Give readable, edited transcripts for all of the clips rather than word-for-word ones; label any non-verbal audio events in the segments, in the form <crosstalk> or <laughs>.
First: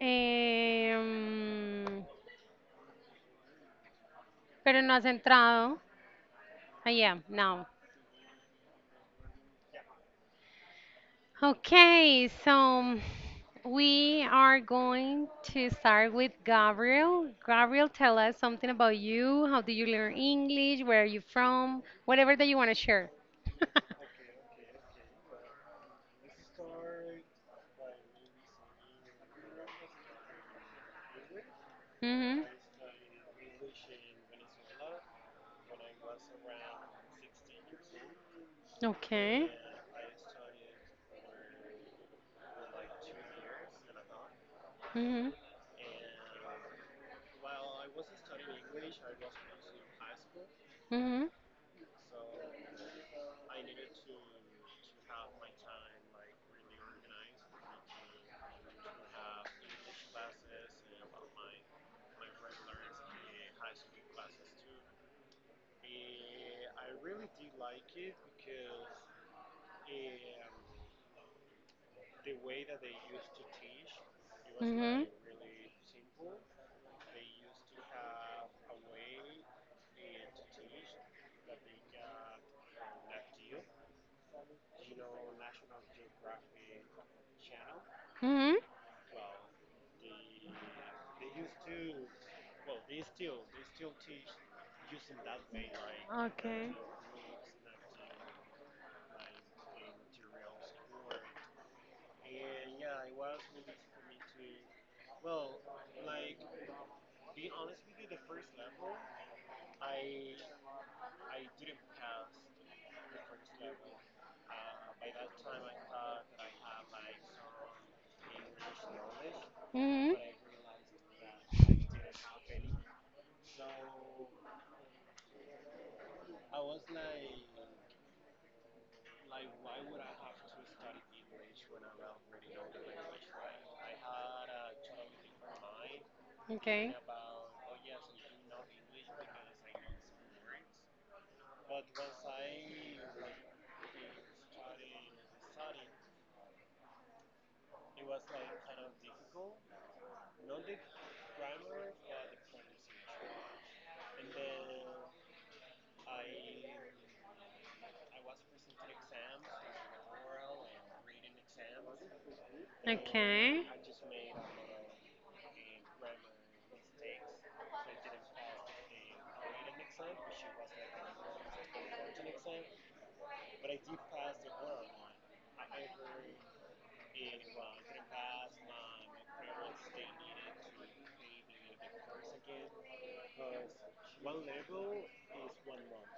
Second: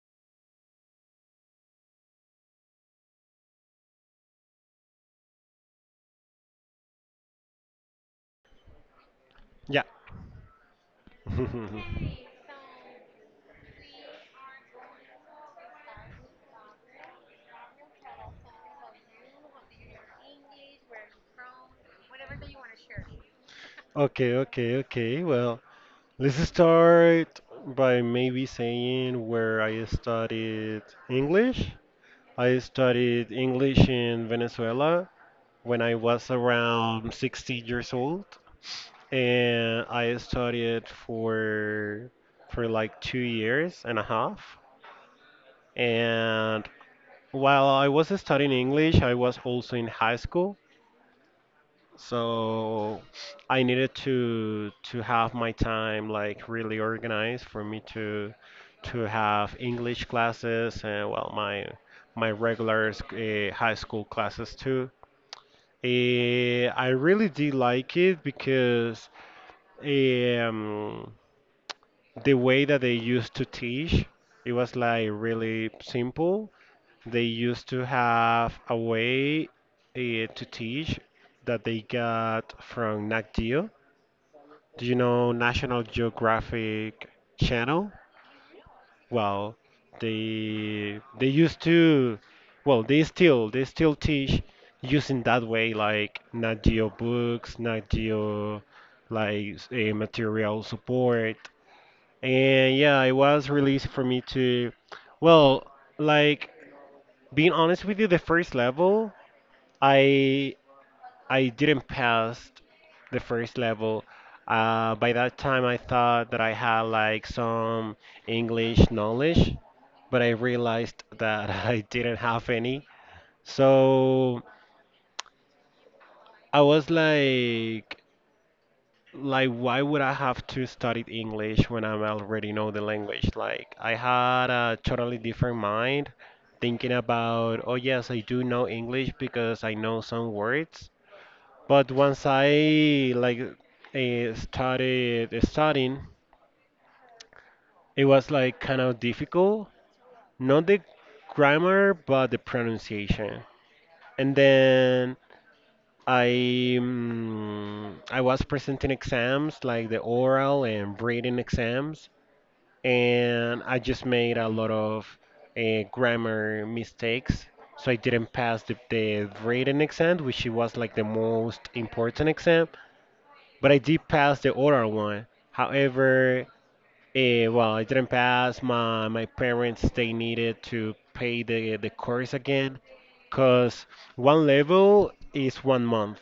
Um, pero no has entrado. I am now. Yeah. <laughs> Okay, so we are going to start with Gabriel. Gabriel, tell us something about you. How do you learn English? Where are you from? Whatever that you want to share. <laughs> Okay, okay, okay. Well, let's start by maybe saying where I studied English. Hmm. I studied English in Venezuela when I was around 16 years old, Okay. and I studied for like 2 years and a half. Hmm. And while I was studying English, I was also in high school. Hmm. So I needed to have my time like really organized for me to have English classes, and well, my regular high school classes too. I really did like it because um, the way that they used to teach, it was Hmm. like really simple. They used to have a way to teach that they got from Nat Geo. Do you know National Geographic Channel? Hmm. Well, they used to, well, they still teach using that way, like Nat Okay. Geo books, Nat Geo, like a material support, and yeah, it was really easy for me to, well, like, being honest with you, the first level, I I didn't pass the first level. By that time, I thought that I had like some English knowledge, Hmm. but I realized that <laughs> I didn't have any. So I was like, why would I have to study English when I already know the language? Like, I had a totally different mind, thinking Okay. about, oh yes, I do know English because I know some words. But once I like started studying, it was like kind of difficult, not the grammar but the pronunciation. And then I I was presenting exams like the oral and reading exams, and Okay. I just made a lot of grammar mistakes. So I didn't pass the reading exam, which it was like the most important exam. But I did pass the oral one. However, well, I didn't pass. My parents, they needed to pay the course again, cause one level is 1 month.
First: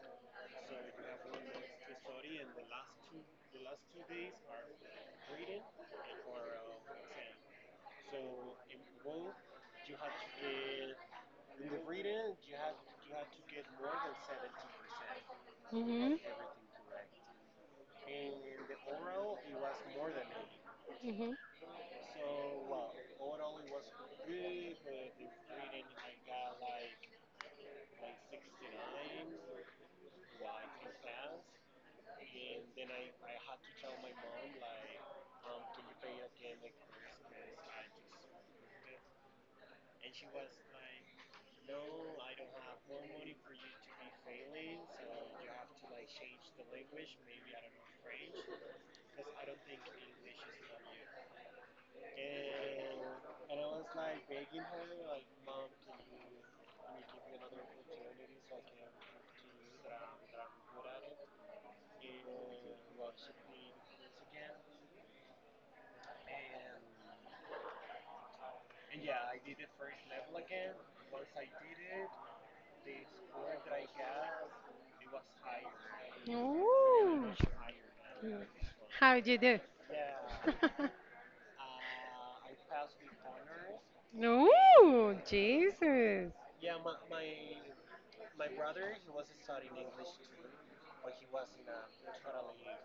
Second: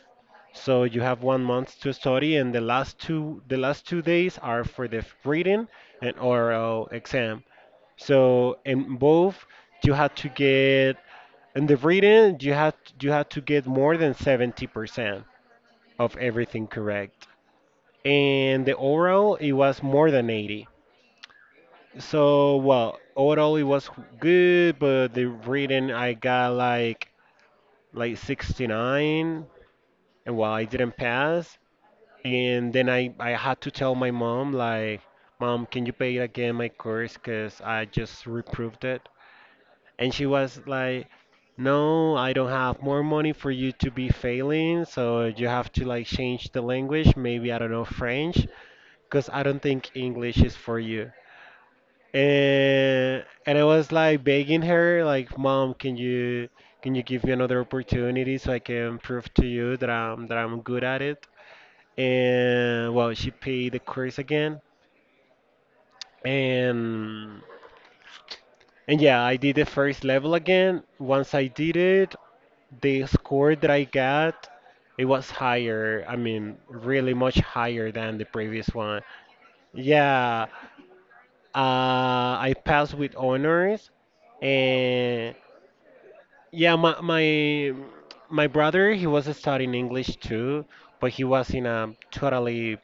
So you have 1 month to study, and the last two days are for the reading and oral exam. So in both, you had to get in the reading, you had to get more than 70% Hmm. of everything correct, and the overall, it was more than 80. Hmm. So well, overall, it was good, but the reading I got like 69, and well, I didn't pass. And then I had to tell my mom, like, Mom, can you pay again my course because I just reproved it? And she was like, no, I don't have more money for you to be failing, so you have to like change the language, maybe, I don't know, French, because I don't think English is for you. And I was like begging her, like, Mom, can you give me another opportunity so I can prove to you that I'm good at it? And well, she paid the course again, and and yeah, I did the first level again. Once I did it, the score that I got, it was higher, I mean, really Ooh. much higher than the Mm. previous one. How'd you do? Yeah, I passed with honors, <laughs> Ooh, and Jesus. yeah, my brother, he was studying English too, but he was in a totally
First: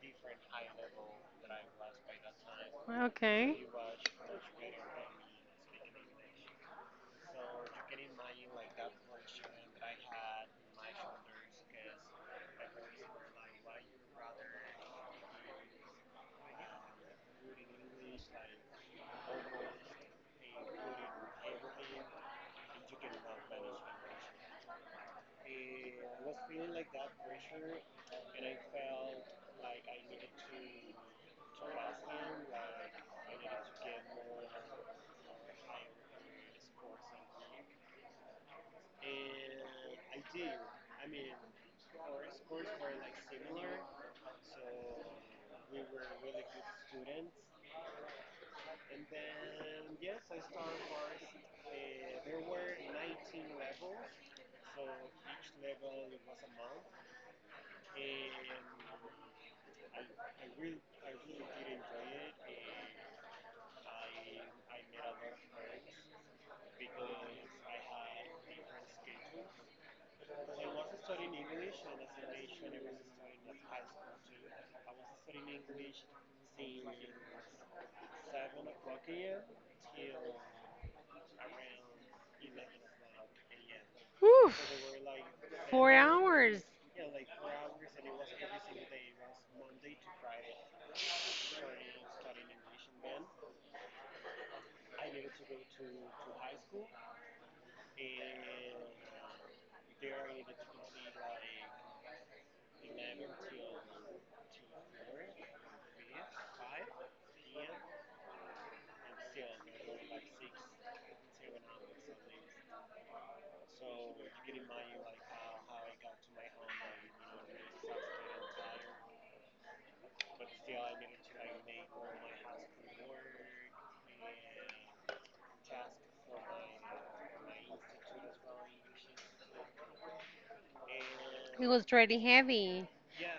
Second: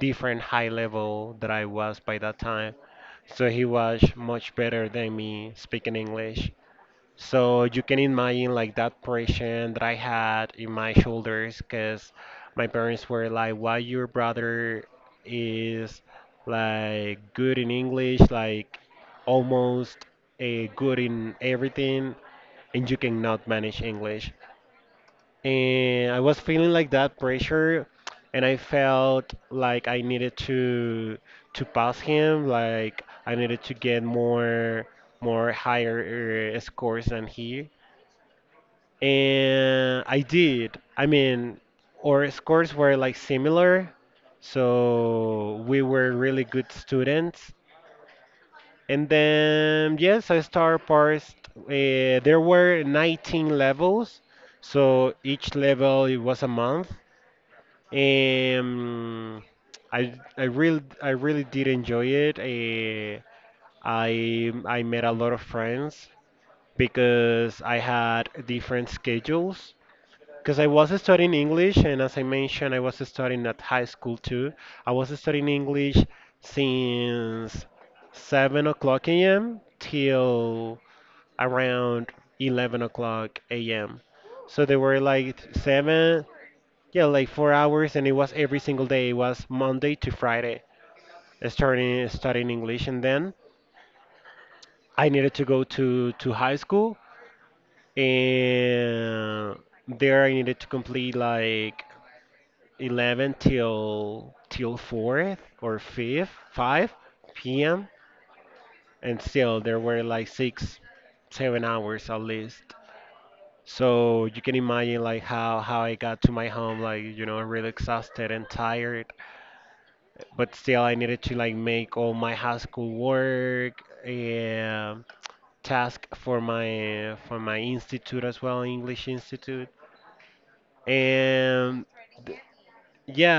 different high level that I was by that time. So Okay. he was much better than me speaking English. So you can imagine like that pressure that I had in my shoulders because my parents were like, why your brother is like good in English, like almost a good in everything, and you cannot manage English. And I was feeling like that pressure, and I felt like I needed to pass him, like I needed to get more higher scores than he. And I did. I mean, our scores were like similar, so we were really good students. And then, yes, I start parsed. There were 19 levels, so each level it was a month. Um, I really did enjoy it. I met a lot of friends because I had different schedules. Because I was studying English, and as I mentioned, I was studying at high school too. I was studying English since 7 o'clock a.m. till around 11 o'clock a.m. Whew, So they were like four seven, hours. yeah, like 4 hours, and it was every single day. It was Monday to Friday, starting studying English, and then I needed to go to high school, and there I needed to complete like 11 till 4th or 5th, 5 p.m., and still there were like 6 7 hours at least. So you can imagine like how I got to my home, like, really exhausted and tired, but still I needed to like make all my high school work and task for my institute as well, English institute. It And was pretty th- heavy.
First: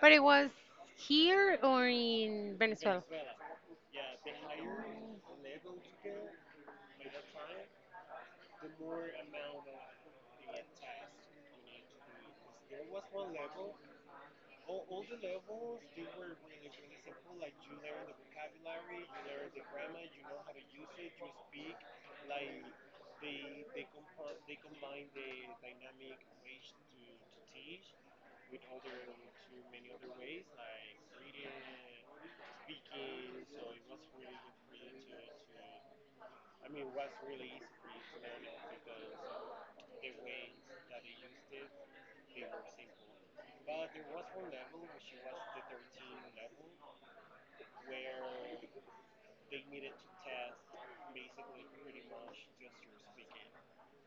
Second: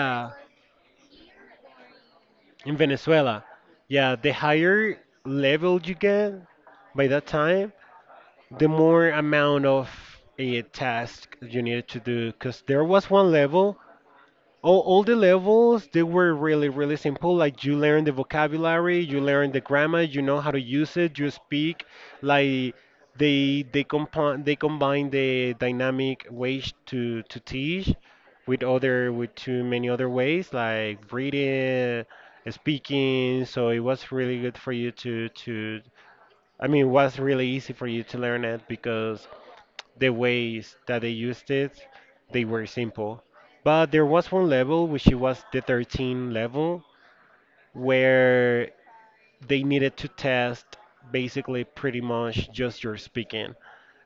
But it was here or in in Venezuela. Venezuela. Yeah, the higher level you get by that time, the more amount of a task you needed to do. Because there was one level, all the levels, they were really really simple, like you learn the vocabulary, you learn the grammar, you know how to use it, you speak, like they compound they combine the dynamic ways to teach with other with too many other ways, like reading, speaking, so it was really good for you to, I mean, it was really easy for you to learn it because the ways that they used it, they were simple. But there was one level, which it was the 13 level, where they needed to test basically pretty much just your speaking.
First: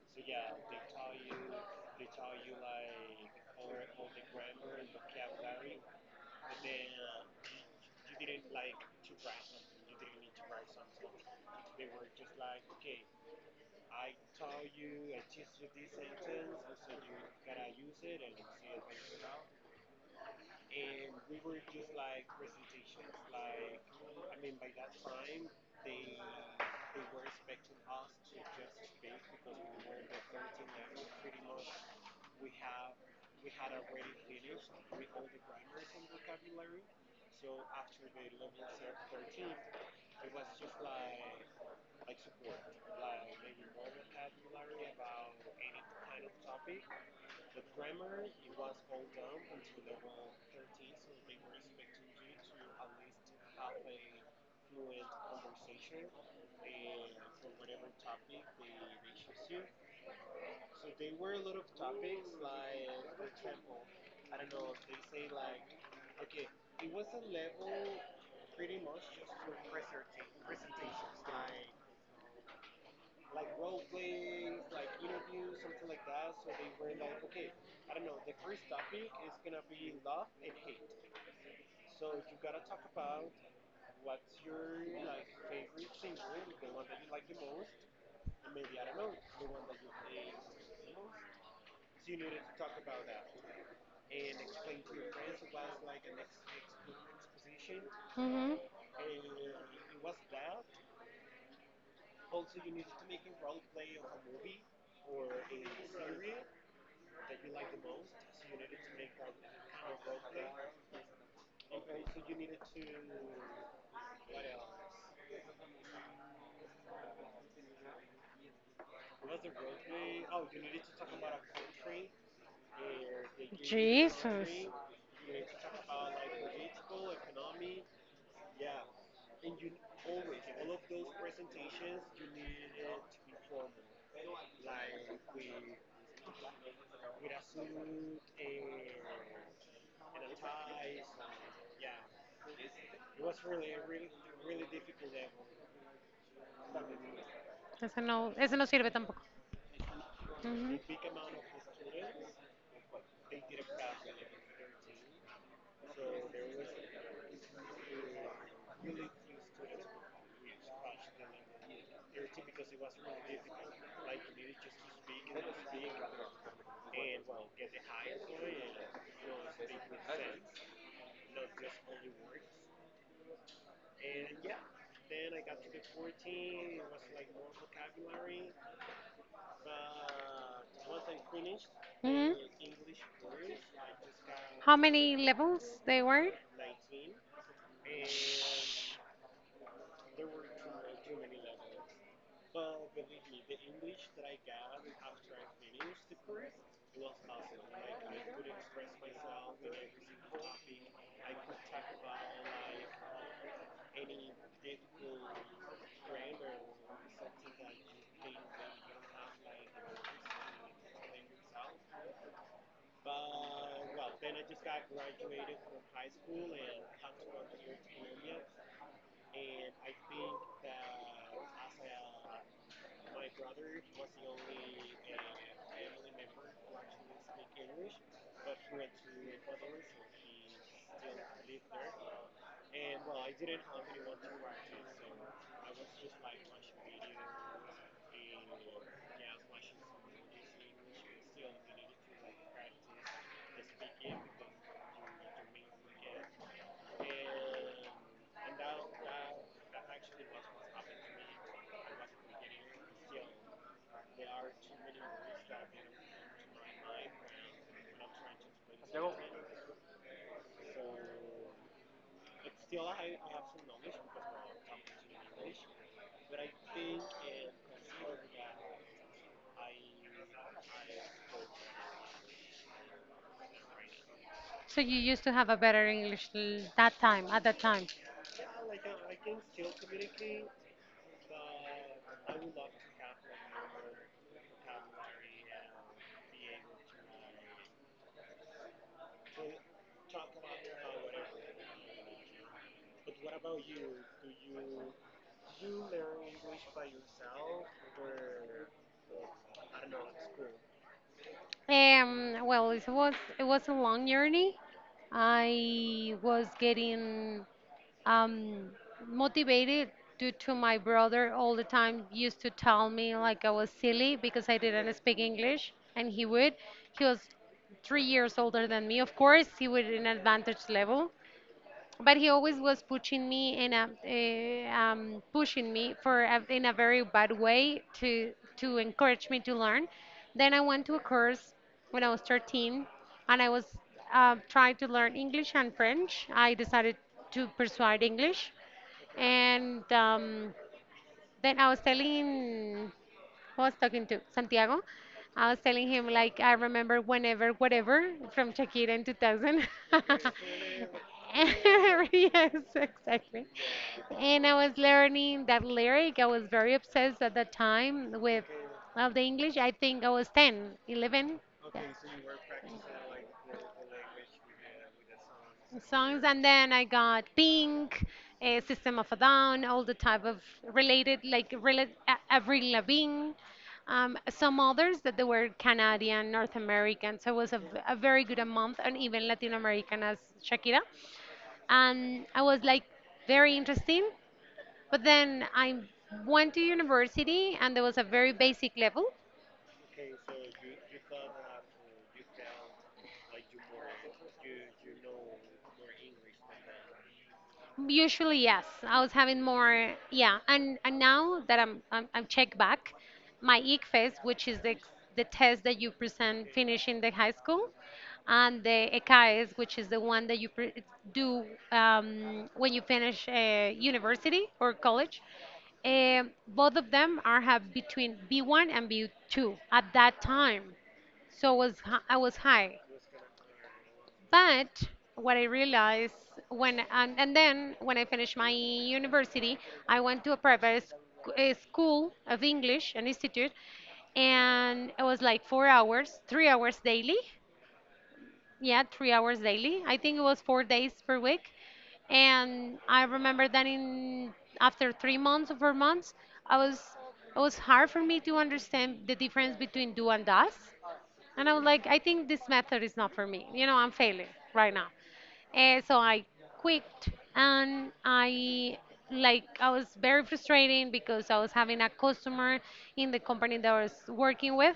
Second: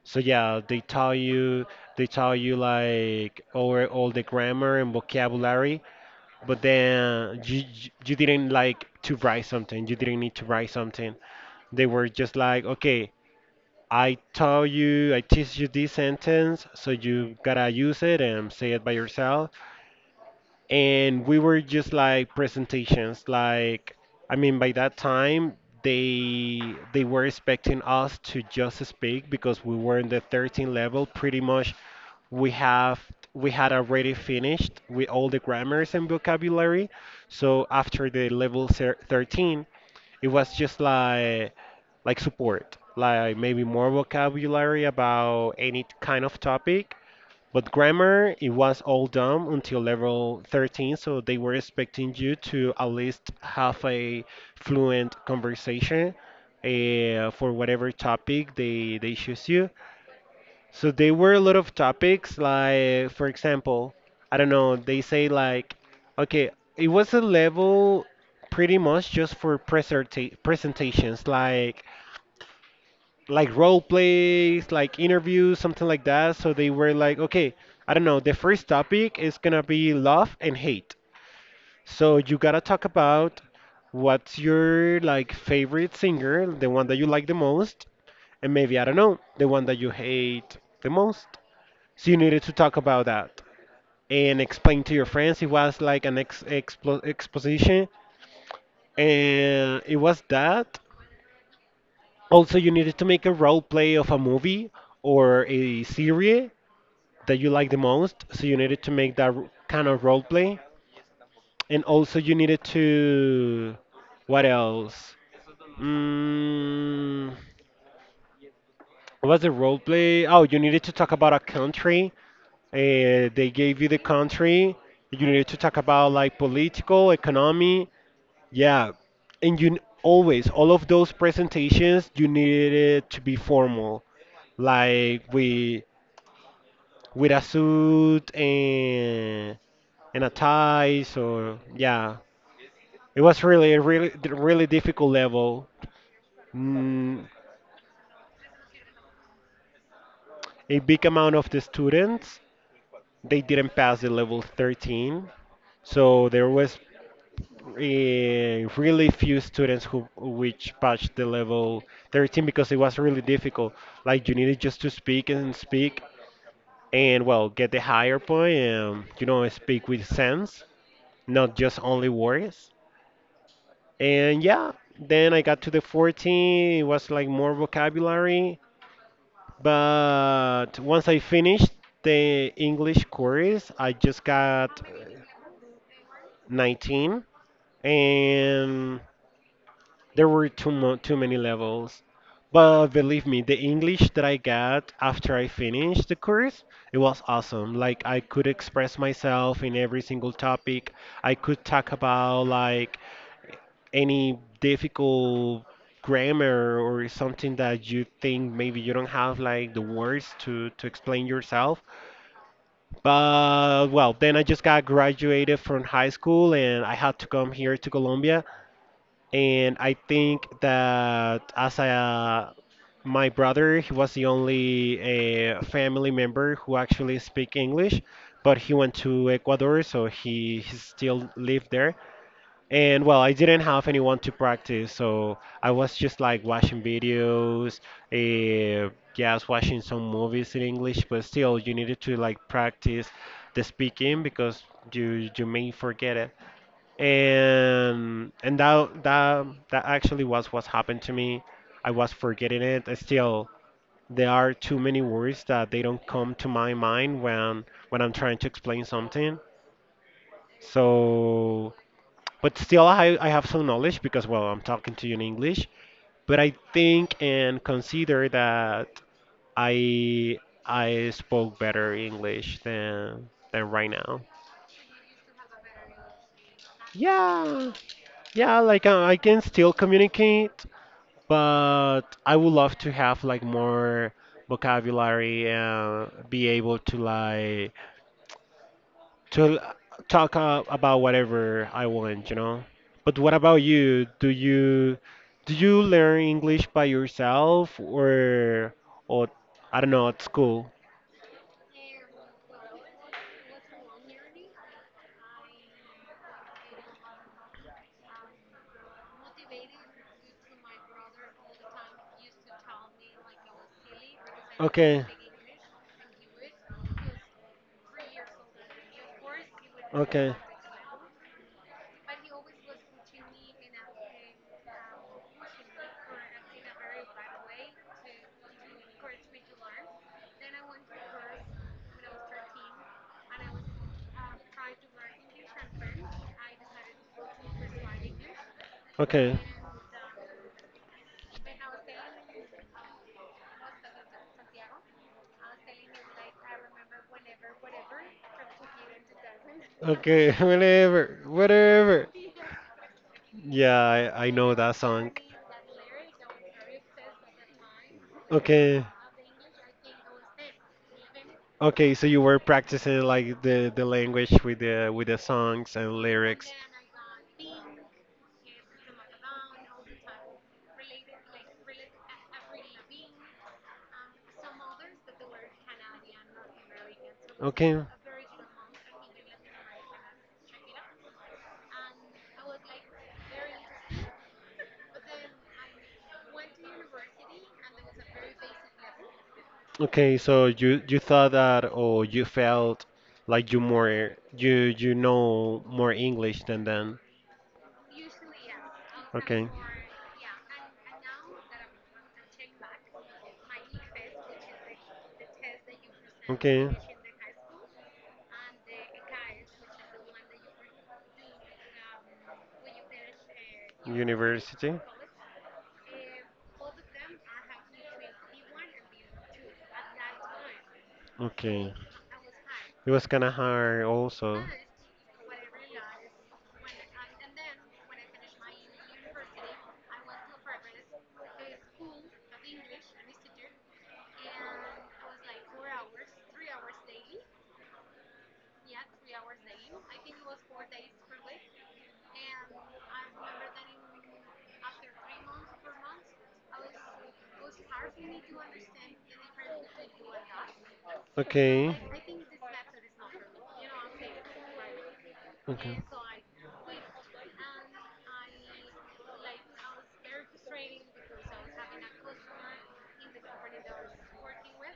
So yeah, they tell you like over all the grammar and vocabulary, but then you didn't like to write something. You didn't need to write something. They were just like, okay, I taught you, I teach you this sentence, so you gotta use it and say it by yourself, and we were just like presentations, like, I mean, by that time they they were expecting us to just speak because we were in the 13 level. Pretty much we have we had already finished with all the grammars and vocabulary, so after the level 13, it was just like support, like maybe more vocabulary about any kind of topic. But grammar, it was all done until level 13, so they were expecting you to at least have a fluent conversation for whatever topic they choose you. So there were a lot of topics, like, for example, I don't know, they say like, okay, it was a level pretty much just for presentations, like role plays, like interviews, something like that. So they were like, okay, I don't know, the first topic is gonna be love and hate. So you gotta talk about what's your like favorite singer, the one that you like the most, and maybe, I don't know, the one that you hate the most. So you needed to talk about that and explain to your friends. It was like an ex expo exposition, Hmm. and it was that. Also, you needed to make a role play of a movie or a series that you like the most. So you needed to make that kind of role play, and also you needed to, what else? Mm, what was the role play? Oh, you needed to talk about a country. They gave you the Jesus. country. You needed to talk about like political, economy. Yeah, and always all of those presentations, you needed it to be formal, like, we with a suit and a ties, or yeah, it was really a really really difficult level. mm, Eso no sirve tampoco. a Ujú. big amount of the students, they didn't pass the level 13, so there was really few students who which passed the level 13 because it was really difficult, like you needed just to speak and speak and well, get the higher point, and speak with sense, not just only words. And yeah, then I got to the 14, it was like more vocabulary. But once I finished Mhm. the English course, I just How got many levels they were? 19. And there were too many levels, but believe me, the English that I got after I finished the course, it was awesome. Like, I could express myself in every single topic. I could talk about like any difficult grammar or something that you think maybe you don't have like the words to explain yourself. But well, then I just got graduated from high school, and I had to come here to Colombia. And I think that as a my brother, he was the only family member who actually speak English, but he went to Ecuador, so he still lived there. And well, I didn't have anyone to practice, so I was just like watching videos, uh, yeah, I was watching some movies in English, but still, you needed to like practice the speaking because you may forget it, and that actually was what happened to me. I was forgetting it. Still, there are too many words that they don't come to my mind when I'm trying to explain something. So, but still, I have some knowledge because well, I'm talking to you in English. But I think and consider that I I spoke better English than right now. So you used to have a better English that time, at that Yeah, time. yeah, like I can still communicate, but I would love to have like more vocabulary and be able to like to l- talk about whatever I want, you know. But what about you? Do you learn English by yourself or, I don't know, at school? Well, it was a long journey. I was getting um, motivated due to my brother all the time used to tell me like I was silly because I didn't speak English, and he would. He was 3 years older than me, of course. He would in advantage level, but he always was pushing me and pushing me for a, in a very bad way to encourage me to learn. Then I went to a course when I was 13, and I was trying to learn English and French. I decided to pursue English, and then I was talking to Santiago. I was telling him like I remember whenever, whatever from Shakira in 2000. <laughs> Okay, <laughs> whatever, whatever. Yes, exactly. Yeah, I And know I that was song. learning that lyric. I was very obsessed at that time with Okay, well, the English. I think I was 10, 11. okay. So you were practicing like the language with the songs and Songs, and lyrics. then I got Pink, System of a Down, all the type of related, like Avril Lavigne, some others that they were Canadian, North American, so it was Okay. a very good a month, and even Latin American as Shakira. And I was like very interesting. But then I went to university and there was a very basic level. Okay, so you thought that, or you felt like you more you know more English than them. Usually, yes. I was having Okay. more, yeah. And now that I'm checked back, my ICFES, which is the test that you present Okay. finishing the high school, and the ECAES, which is the one that you pre do when you finish university University. or college. Both of them are have between B1 and B2 at that time. So Okay. was I was high. It was kind of hard also. But what I realized when, and then when I finished my university, I went to a private a school of English, an institute, and it was like 4 hours, 3 hours daily. Yeah, 3 hours daily. I think it was 4 days per week. And I remember that in after 3 months or 4 months, I was it was hard for me to understand the difference between do and does, and I was Okay. like, I think this method is not for me. You know, I'm failing right now. Okay. And so I quit, and I, like, I was very frustrating because I was having a customer in the company that I was working with,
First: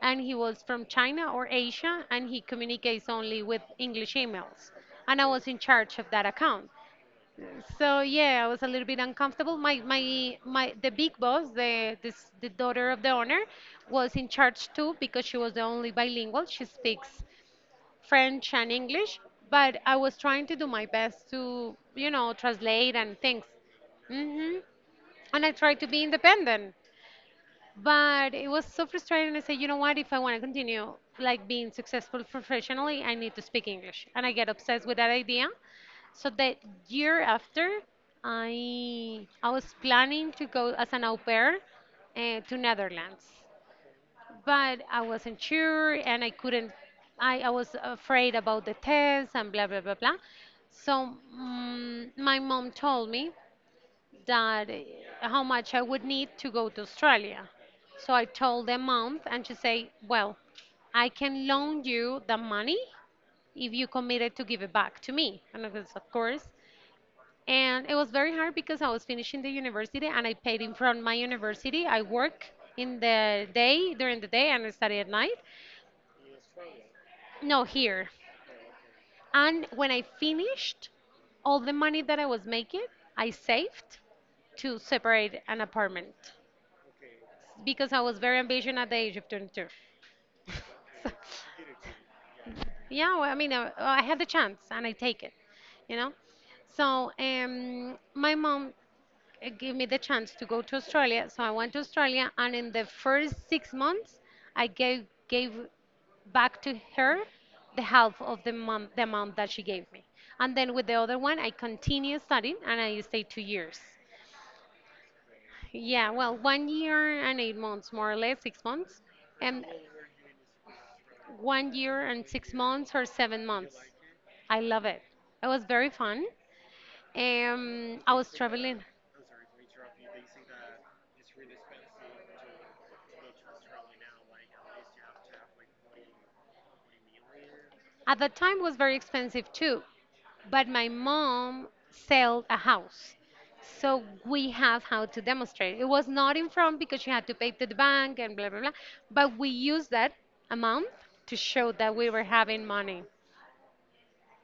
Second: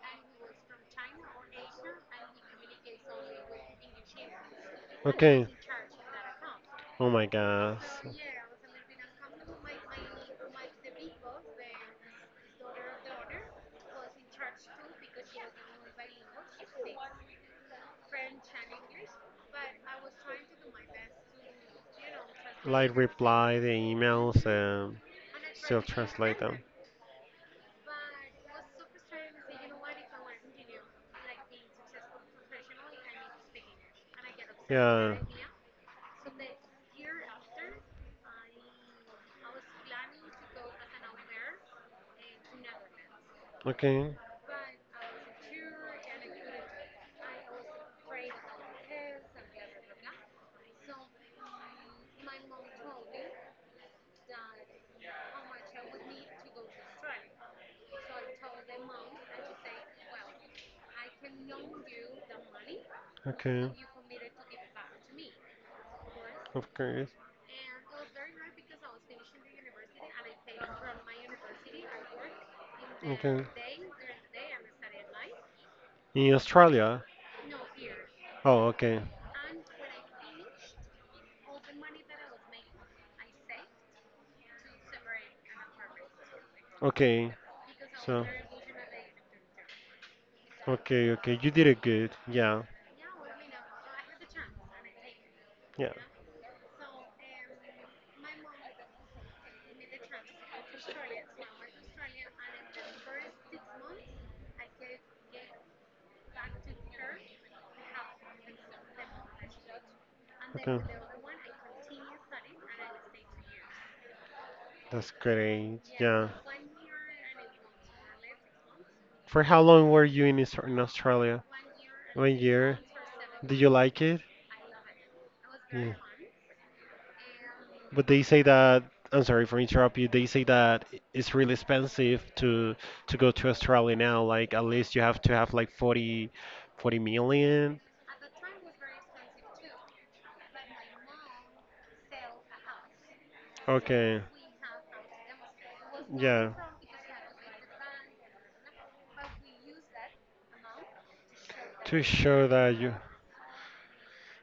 and he was from China or Asia, and he communicates only with English emails, and I was Okay. in charge of that account. Oh my gosh. So yeah, I was a little bit uncomfortable. My the big boss, the daughter of the owner, was in charge too because she was the only bilingual. She speaks French and English, but I was trying to do my best to, you know, translate Like and things. reply the emails Hmm. and And I tried still to be translate them. independent, but it was so frustrating. I said, you know what? If I want to continue like being successful professionally, I need to speak English. And I get obsessed with that Yeah. idea. So the year after, I was planning to go as an au pair to Netherlands, Okay. but I wasn't sure and I couldn't. I was afraid about the test and blah blah blah blah. So my mom told me that how much I would need to go to Australia. So I told the amount, and she said, well, I can loan you the money Okay. if you committed to give it back to me. And I was, of course. Of course. And it was very hard because I was finishing the university, and I paid in from my university. I work in Okay. the day during the day, and I study at night. In Australia. No, here. Oh, okay. And when I finished, all the money that I was making, I saved to separate an apartment Okay. because I was So. very ambitious at the age of 22. Okay, okay. You <laughs> did it good. Yeah. So, yeah, well, I mean, I had the chance and I take it, Yeah. you know. So my mom give me the chance to go to Australia. So I went to Australia, and in the first 6 months, I gave back to her the half of the amount that she gave me. And then Okay. with the other one, I continued studying, and I stayed 2 years. That's great. Yeah, Yeah. well, 1 year and 8 months, more or less, 6 months, For how and long were you in, Aus- in Australia? 1 year and One six year. months or seven Did you months. like it? I love it. It was very Yeah. fun. But I they was say that, traveling. I'm sorry for interrupting you, they say that it's really expensive to go to Australia now. Like at least you have to have like forty million. At that time was very expensive too, but my mom sold a house. So Okay. we have how to demonstrate. It was not in Yeah. front because she had to pay to the bank and blah blah blah. But we used that amount to show that To we were show having that you. money.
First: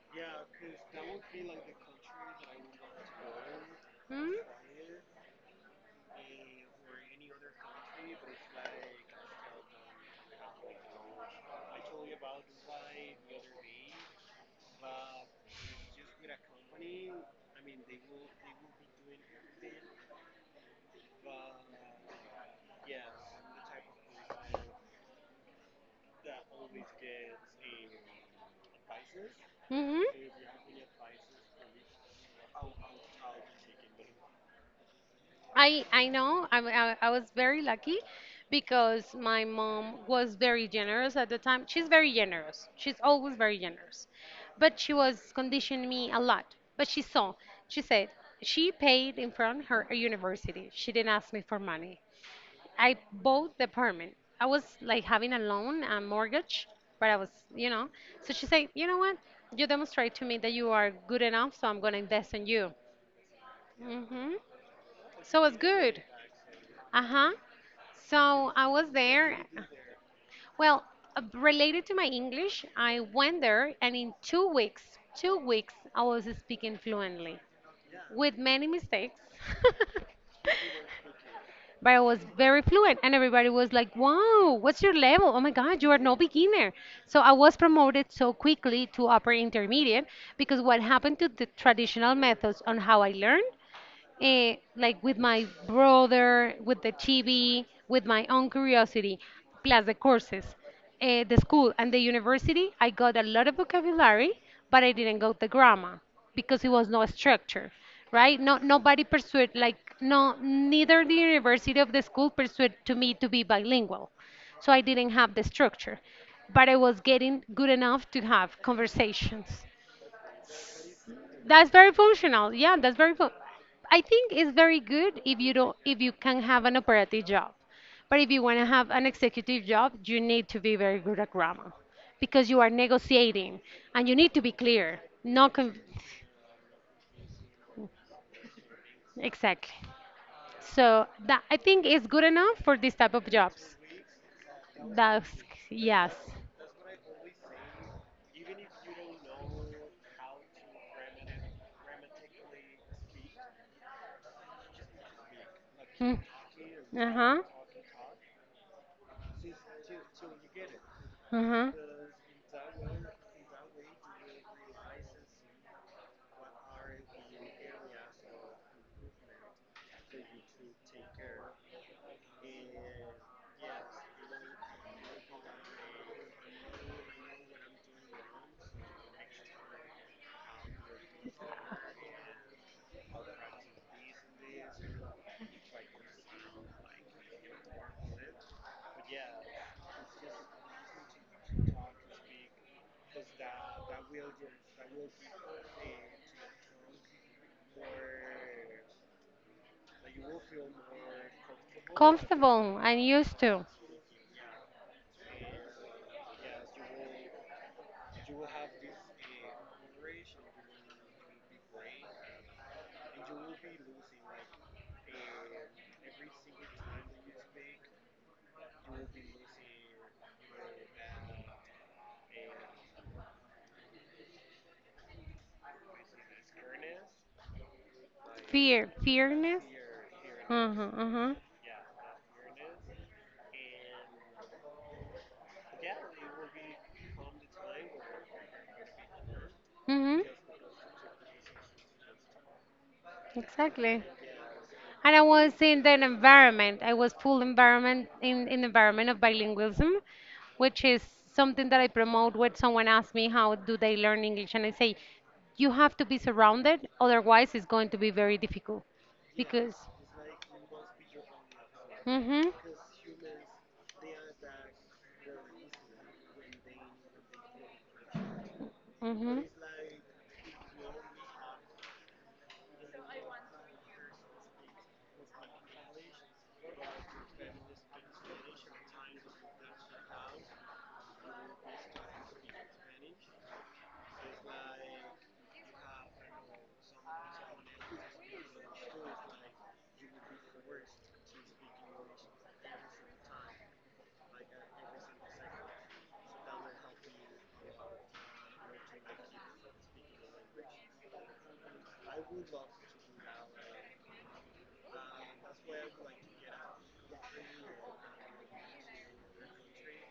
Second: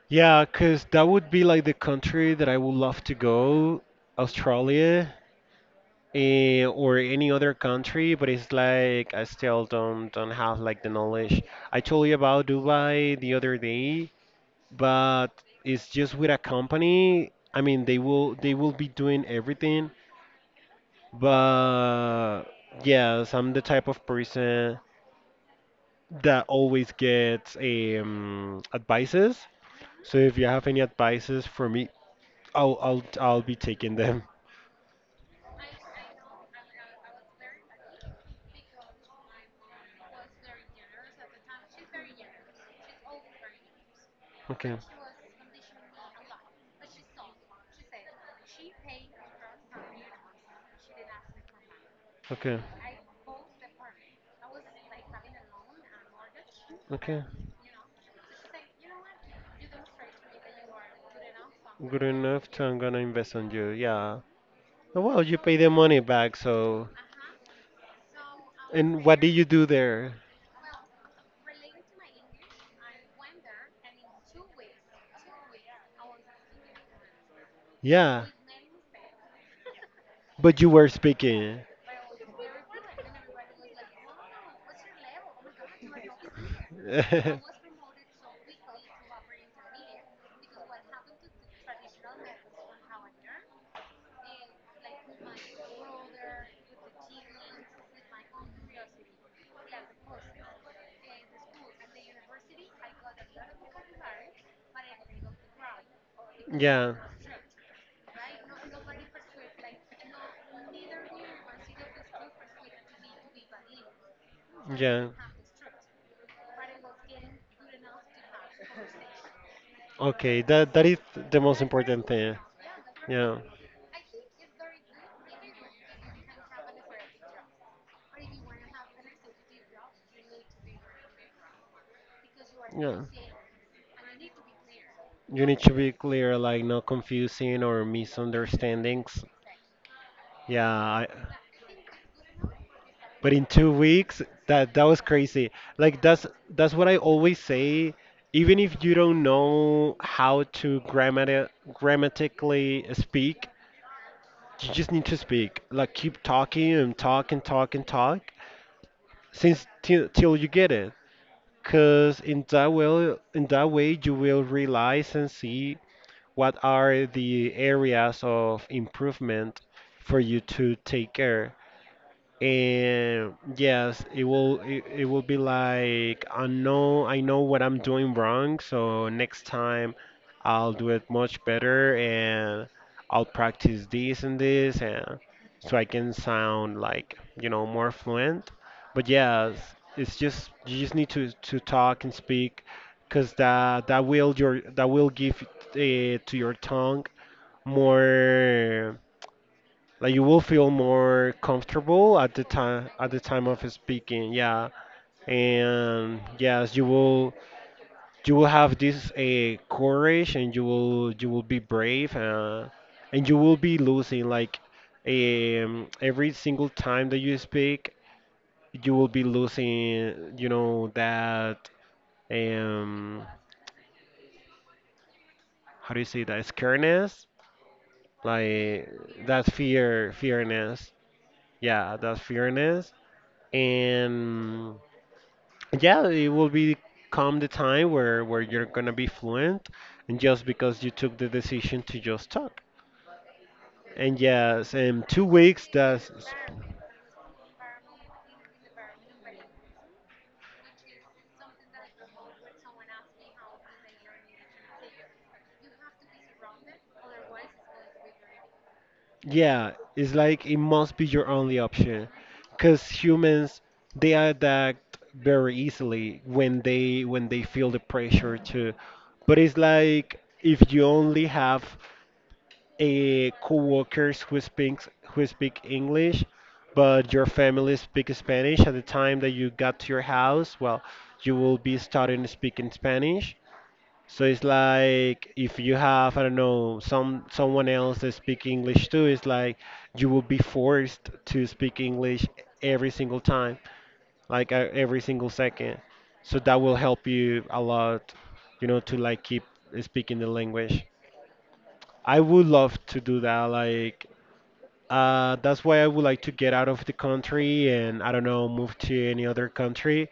Yeah, cause that would be like the country that I would love to go, Hmm? Australia, or any other country, but it's like I still don't have like the knowledge. I told you about Dubai the other day, but it's just with a company. I mean, they will be doing everything. But yes, I'm the type of person that always gets advices. Mm-hmm. So if you have any advices for me, I'll be taking them. <laughs> I know. I was very lucky because my mom was very generous at the time. She's very generous. She's always very generous. Okay. But she was conditioning me a lot. But she saw. She said she paid in front her university. She didn't ask me for money. Okay. I bought the apartment. I was like having a loan, a mortgage, but I Okay. was, you know. So she said, you know what? You demonstrate to me that you are good enough, so I'm gonna Good invest in enough to you. I'm gonna invest on you. Yeah. Hmm. Well, you So pay it's the money good. back, so. Uh huh. So I was And what did there. you do there? Well, related to my English, I went there, and in 2 weeks, I was speaking fluently Yeah, with many mistakes. but you were <laughs> speaking. But I was very fluent, and everybody was like, "Wow, what's your level? Oh my God, you are no beginner!" So I was <laughs> promoted so quickly to upper intermediate because what happened to the traditional methods on how I learn, like with my brother, with the chibi, with my own curiosity, plus the courses, the school and the university, I got a lot of vocabulary, but I didn't go the grammar because it was Yeah, no structure, right? No, nobody pursued like no, neither the university of the school pursued to me to be bilingual, so I yeah. didn't have the structure, but I was getting good enough to have conversations. Okay, that is the most That's very important thing. functional. Yeah, that's very fun. Yeah, I think it's very good if you can have an operative job. But if you want to have an executive job, you need to be very good at grammar because you are yeah. negotiating, and you need to be clear. You Not need to be clear, like not confusing or misunderstandings. exactly. Yeah, So I, that I think is good enough for this type of but in two jobs. weeks, that was That's crazy. Like yes. That's what I always say. Even if you don't know how to grammatically speak, you just need to speak. Like Mm, keep talking and talk uh-huh. and talk and talk since till you get it. uh Cause in that way you will realize and see what are the areas of improvement for you to take care, and yes, it will be like I know, what I'm doing wrong, so next time I'll do it much better, and I'll practice this and this, and so I can sound like, you know, more fluent. But yes, it's just you just need to talk and speak, because that will give to your tongue more, like you will feel more comfortable at the Comfortable time and used of to speaking. Yeah, and yes, you will have this courage, and you will be brave, and you will be losing like every single time that you speak, you will be losing, you know, that um how do you say that, scareness, like fear, that fearness. fear Uh-huh, fearness, uh-huh. yeah, that fearness. And yeah, it will be come the time where you're gonna be fluent, and Mm-hmm. just because you took the decision to just talk. Exactly. And yes, in And I two was weeks, in an that's environment. I was full environment in environment of bilingualism, which is something that I promote when someone asks me how do they learn English, and I say you have to be surrounded, otherwise it's going to be very difficult yeah, because. it's like it must be your only option, Mhm. because humans they adapt very easily when they feel the pressure to. But Mhm. it's like if you only have co-workers who speak English, but your family speaks Spanish. At the time that you got to your house, well, you will be starting speaking Spanish. So it's like if you have, I don't know, some someone else that speak English too, it's like you will be forced to speak English every single time, like every single second. So that will help you a lot, you know, to like keep speaking the language. I would love to do that, like that's why I would like to get out of the country and I don't know, move to any other country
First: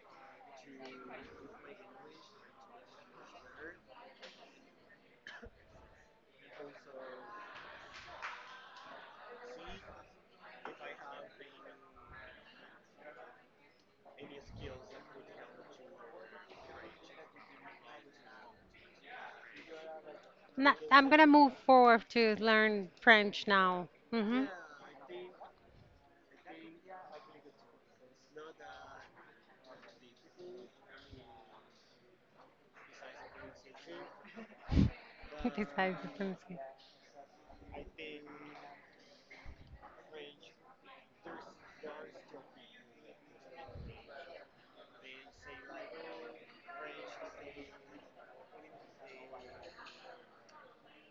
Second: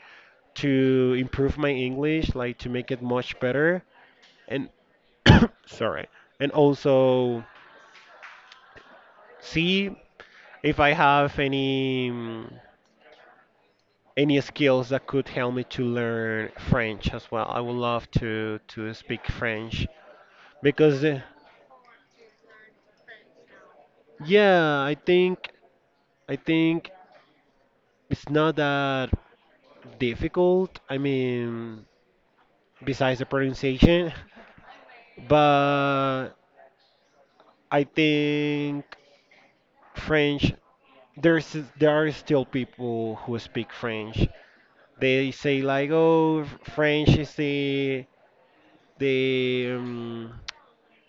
to improve my English, like to make it much better. And <coughs> sorry, and also see if I have any any skills that could help me to learn French as well. I would love to speak French because I'm gonna move forward to learn French now. Mhm. yeah, I think it's not that difficult. I mean, besides the pronunciation. <laughs> <laughs> Besides the But French. I think French, there are still people who speak French. They say like, oh, French is the um,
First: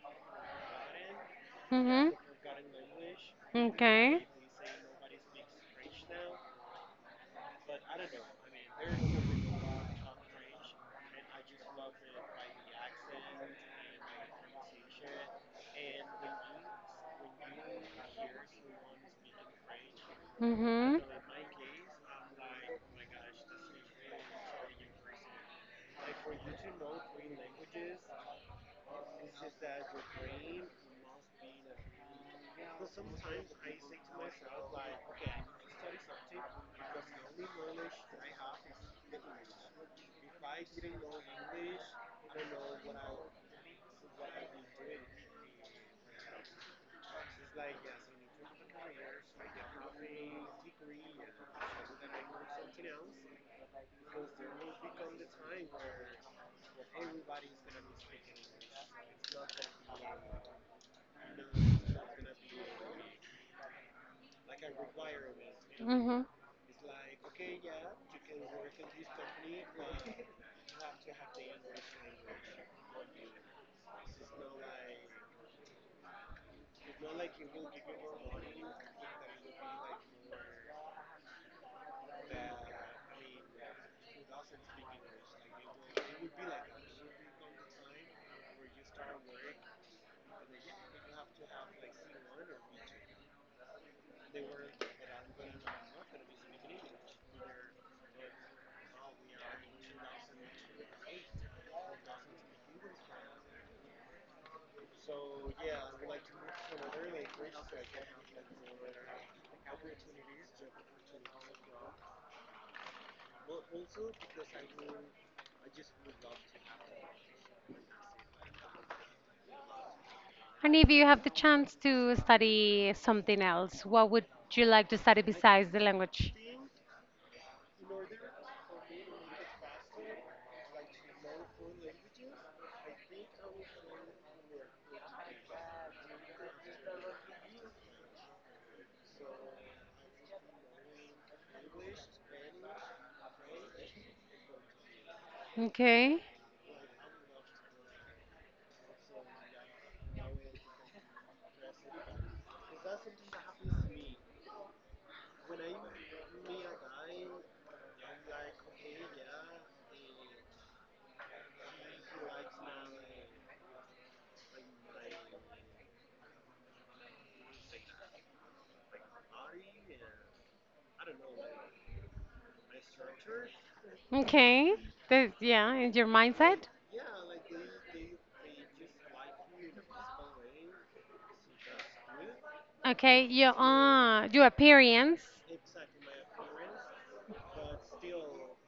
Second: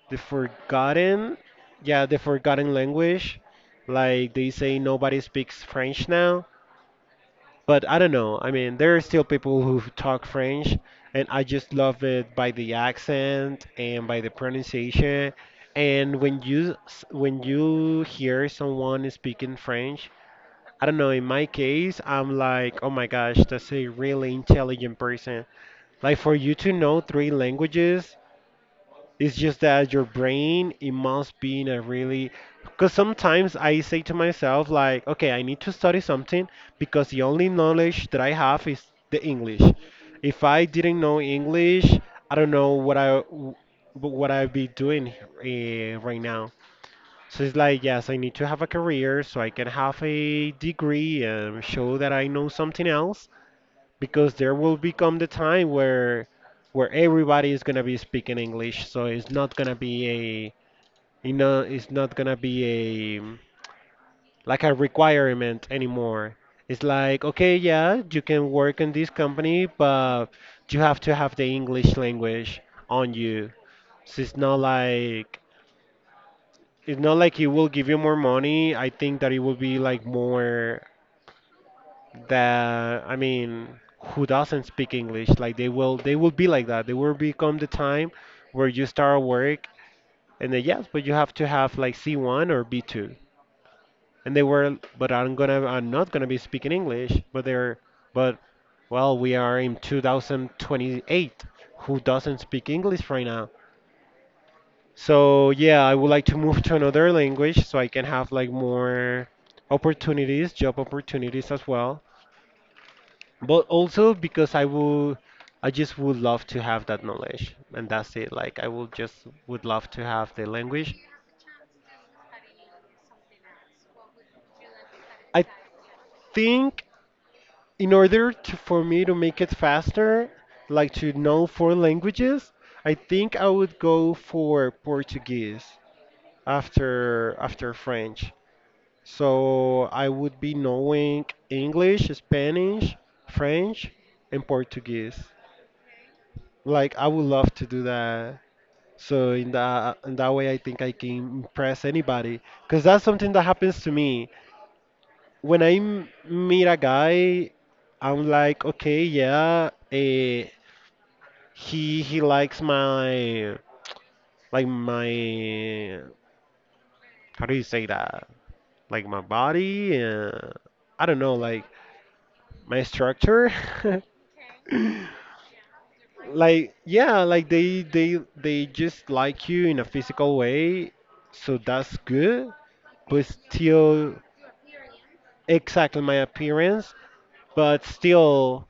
the forgotten, yeah, Mhm. the forgotten language. Okay. Like they say nobody speaks French now. But I don't know. I mean, there are still people who talk French, and I just love it by the accent and by the pronunciation. And when when you hear someone speaking French, Hmm. I don't Hmm. know. In my case, I'm like, oh my gosh, that's a really intelligent person. Like for you to know three languages, it's just that your brain, it must be in a really, because sometimes I say to myself, like, okay, I need to study something because the only knowledge that I have is the English. If I didn't know English, I don't know what what I'd be doing right now. So it's like, yes, I need to have a career so I can have a degree and show that I know something else, because there will become the time where everybody is gonna be speaking English, so it's not gonna be a, you know, it's not gonna be a like a requirement anymore. It's like okay, yeah, you can work in this company, but you have to have the English language on you. So it's not like it will give you more money. I think that it will be like more that, I mean, who doesn't speak English? Like they will be like that. They will become the time where you start work, and then yes, but you have to have like C1 or B2. And they were, but I'm not gonna be speaking English. But well, we are in 2028. Who doesn't speak English right now? So yeah, I would like to move to another language so I can have like more opportunities, job opportunities as well, but also because I will, I just would love to have that knowledge, and that's it. Like I will just would love to have the And if language. you have the chance to study something else, what would you like to study I besides the language? think, in order to, for me to make it faster, like to know four languages, I think I would go for Portuguese after French. So I would be knowing English, Spanish, French, and Portuguese. Okay. Like I would love to do that. So in that way, I think I can impress anybody. Cause that's something that happens to me when meet a guy. I'm like, okay, yeah, he likes my like my, how do you say that? Like my body. I don't know, like my structure. <laughs> Okay. That, yeah, in your mindset. Like yeah, like they just like you in a physical way, so that's good, but Okay. Your still uh, your appearance. exactly my appearance, but still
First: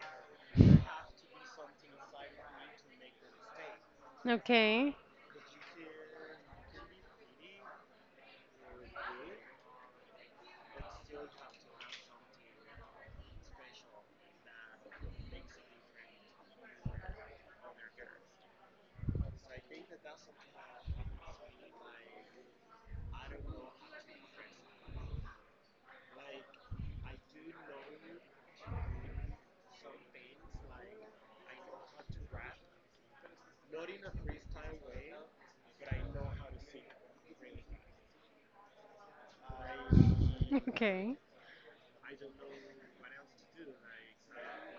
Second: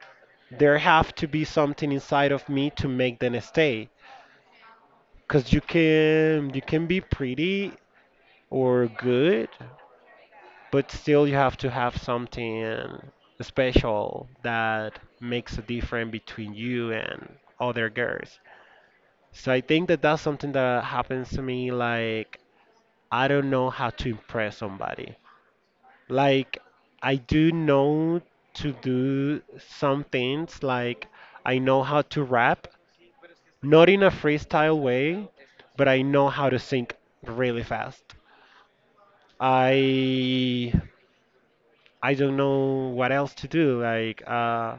there have to be something inside of me to make them stay. Okay. Cause you can be pretty or good, but still you have to have something special that makes a difference between you and other girls. So I think that that's something that happens to me. Like I don't know how to impress somebody. Like, I do know to do some things. Like, I know how to rap, not in a freestyle way, but I know how to sing really fast. <laughs> I Okay. I don't know what else to do. Like,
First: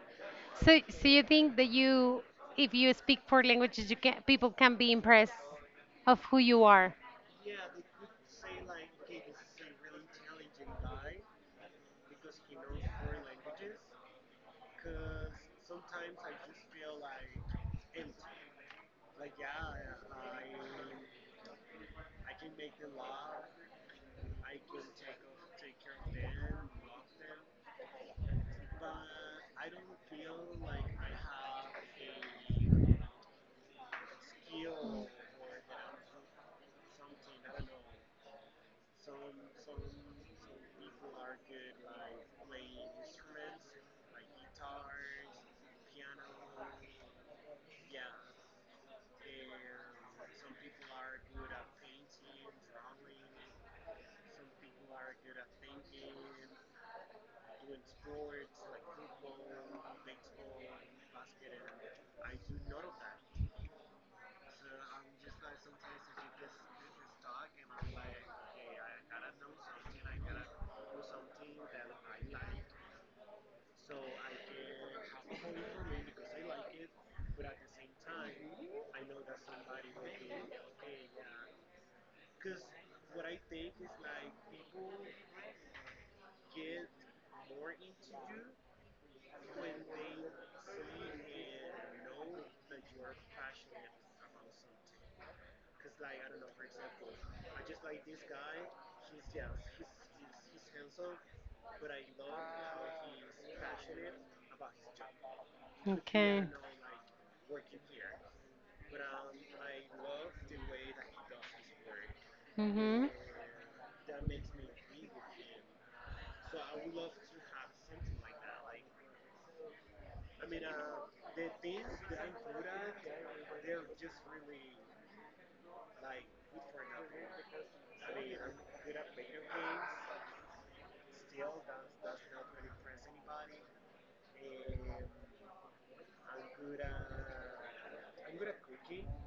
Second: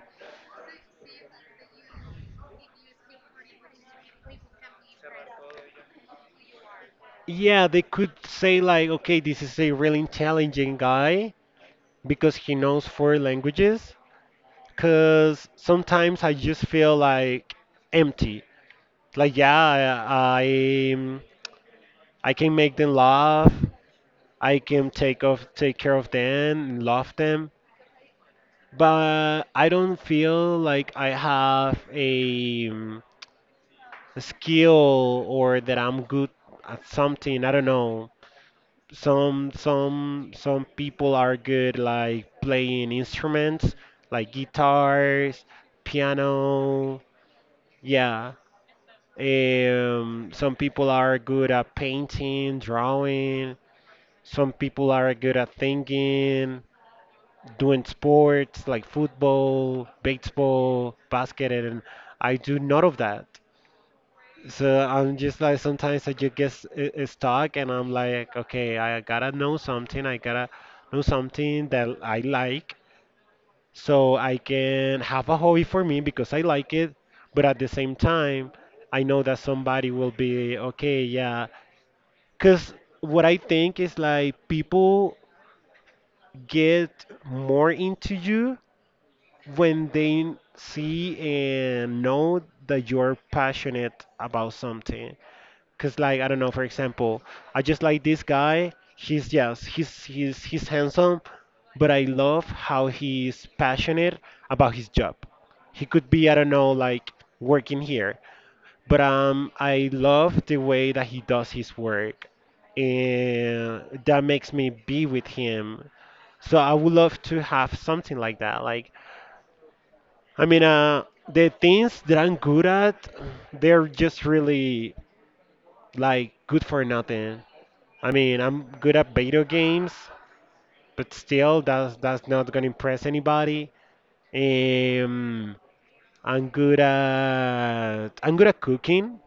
So, you think that you, if you speak four languages, you can people can be impressed of who you are. yeah, they could say like, okay, this is a really intelligent guy because he knows four languages. Cause sometimes I just feel like empty. Like, yeah, I can make them laugh. I can take off, take care of them, and love them. But I don't feel like I have a skill or that I'm good at something. I don't know. Some people are good like playing instruments like guitars, piano. Yeah. Some people are good at painting, drawing. Some people are good at thinking, doing sports like football, baseball, basket, and I do none of that. So I'm just like sometimes I just get stuck, and I'm like, okay, I gotta know something. I gotta know something that I like, so I can have a hobby for me because I like it. But at the same time, I know that somebody will be okay, yeah. Because what I think is like people get more into you when they see and know that you're passionate about something. Cause like I don't know, for example, I just like this guy. He's yes, he's handsome, but I love how he's passionate about his job. He could be, I Okay. don't know, like working here, but I love the way that he does his work, Mhm. and that makes me be with him. So I would love to have something like that. Like, I mean, the things that I'm good at, they're just really like good for nothing. I mean, I'm good at video games, but still, that's not gonna impress anybody. Um, I'm good at cooking.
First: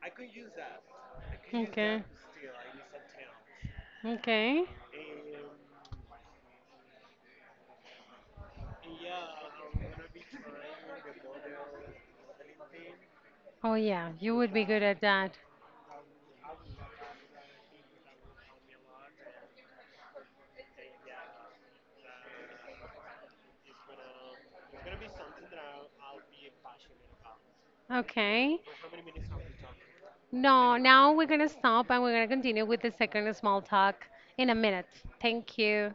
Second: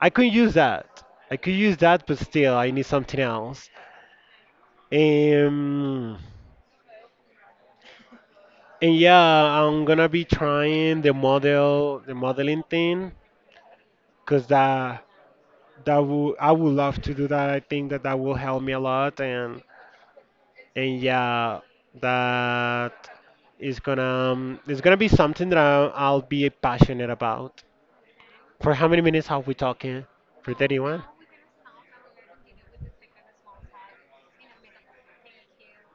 I could use that. I could use Okay. that, but still, I need something else. Okay. Um, and yeah, I'm gonna be trying the model, the modeling thing. Oh yeah, you Because would be good at that. that would, I would love to do that. I think that that will help me a lot, and yeah, that is gonna it's gonna be something that I'll be passionate about. Okay. For how many minutes have we talking? For No, 31. now we're gonna stop and we're gonna continue with the second small talk in a minute. Thank you.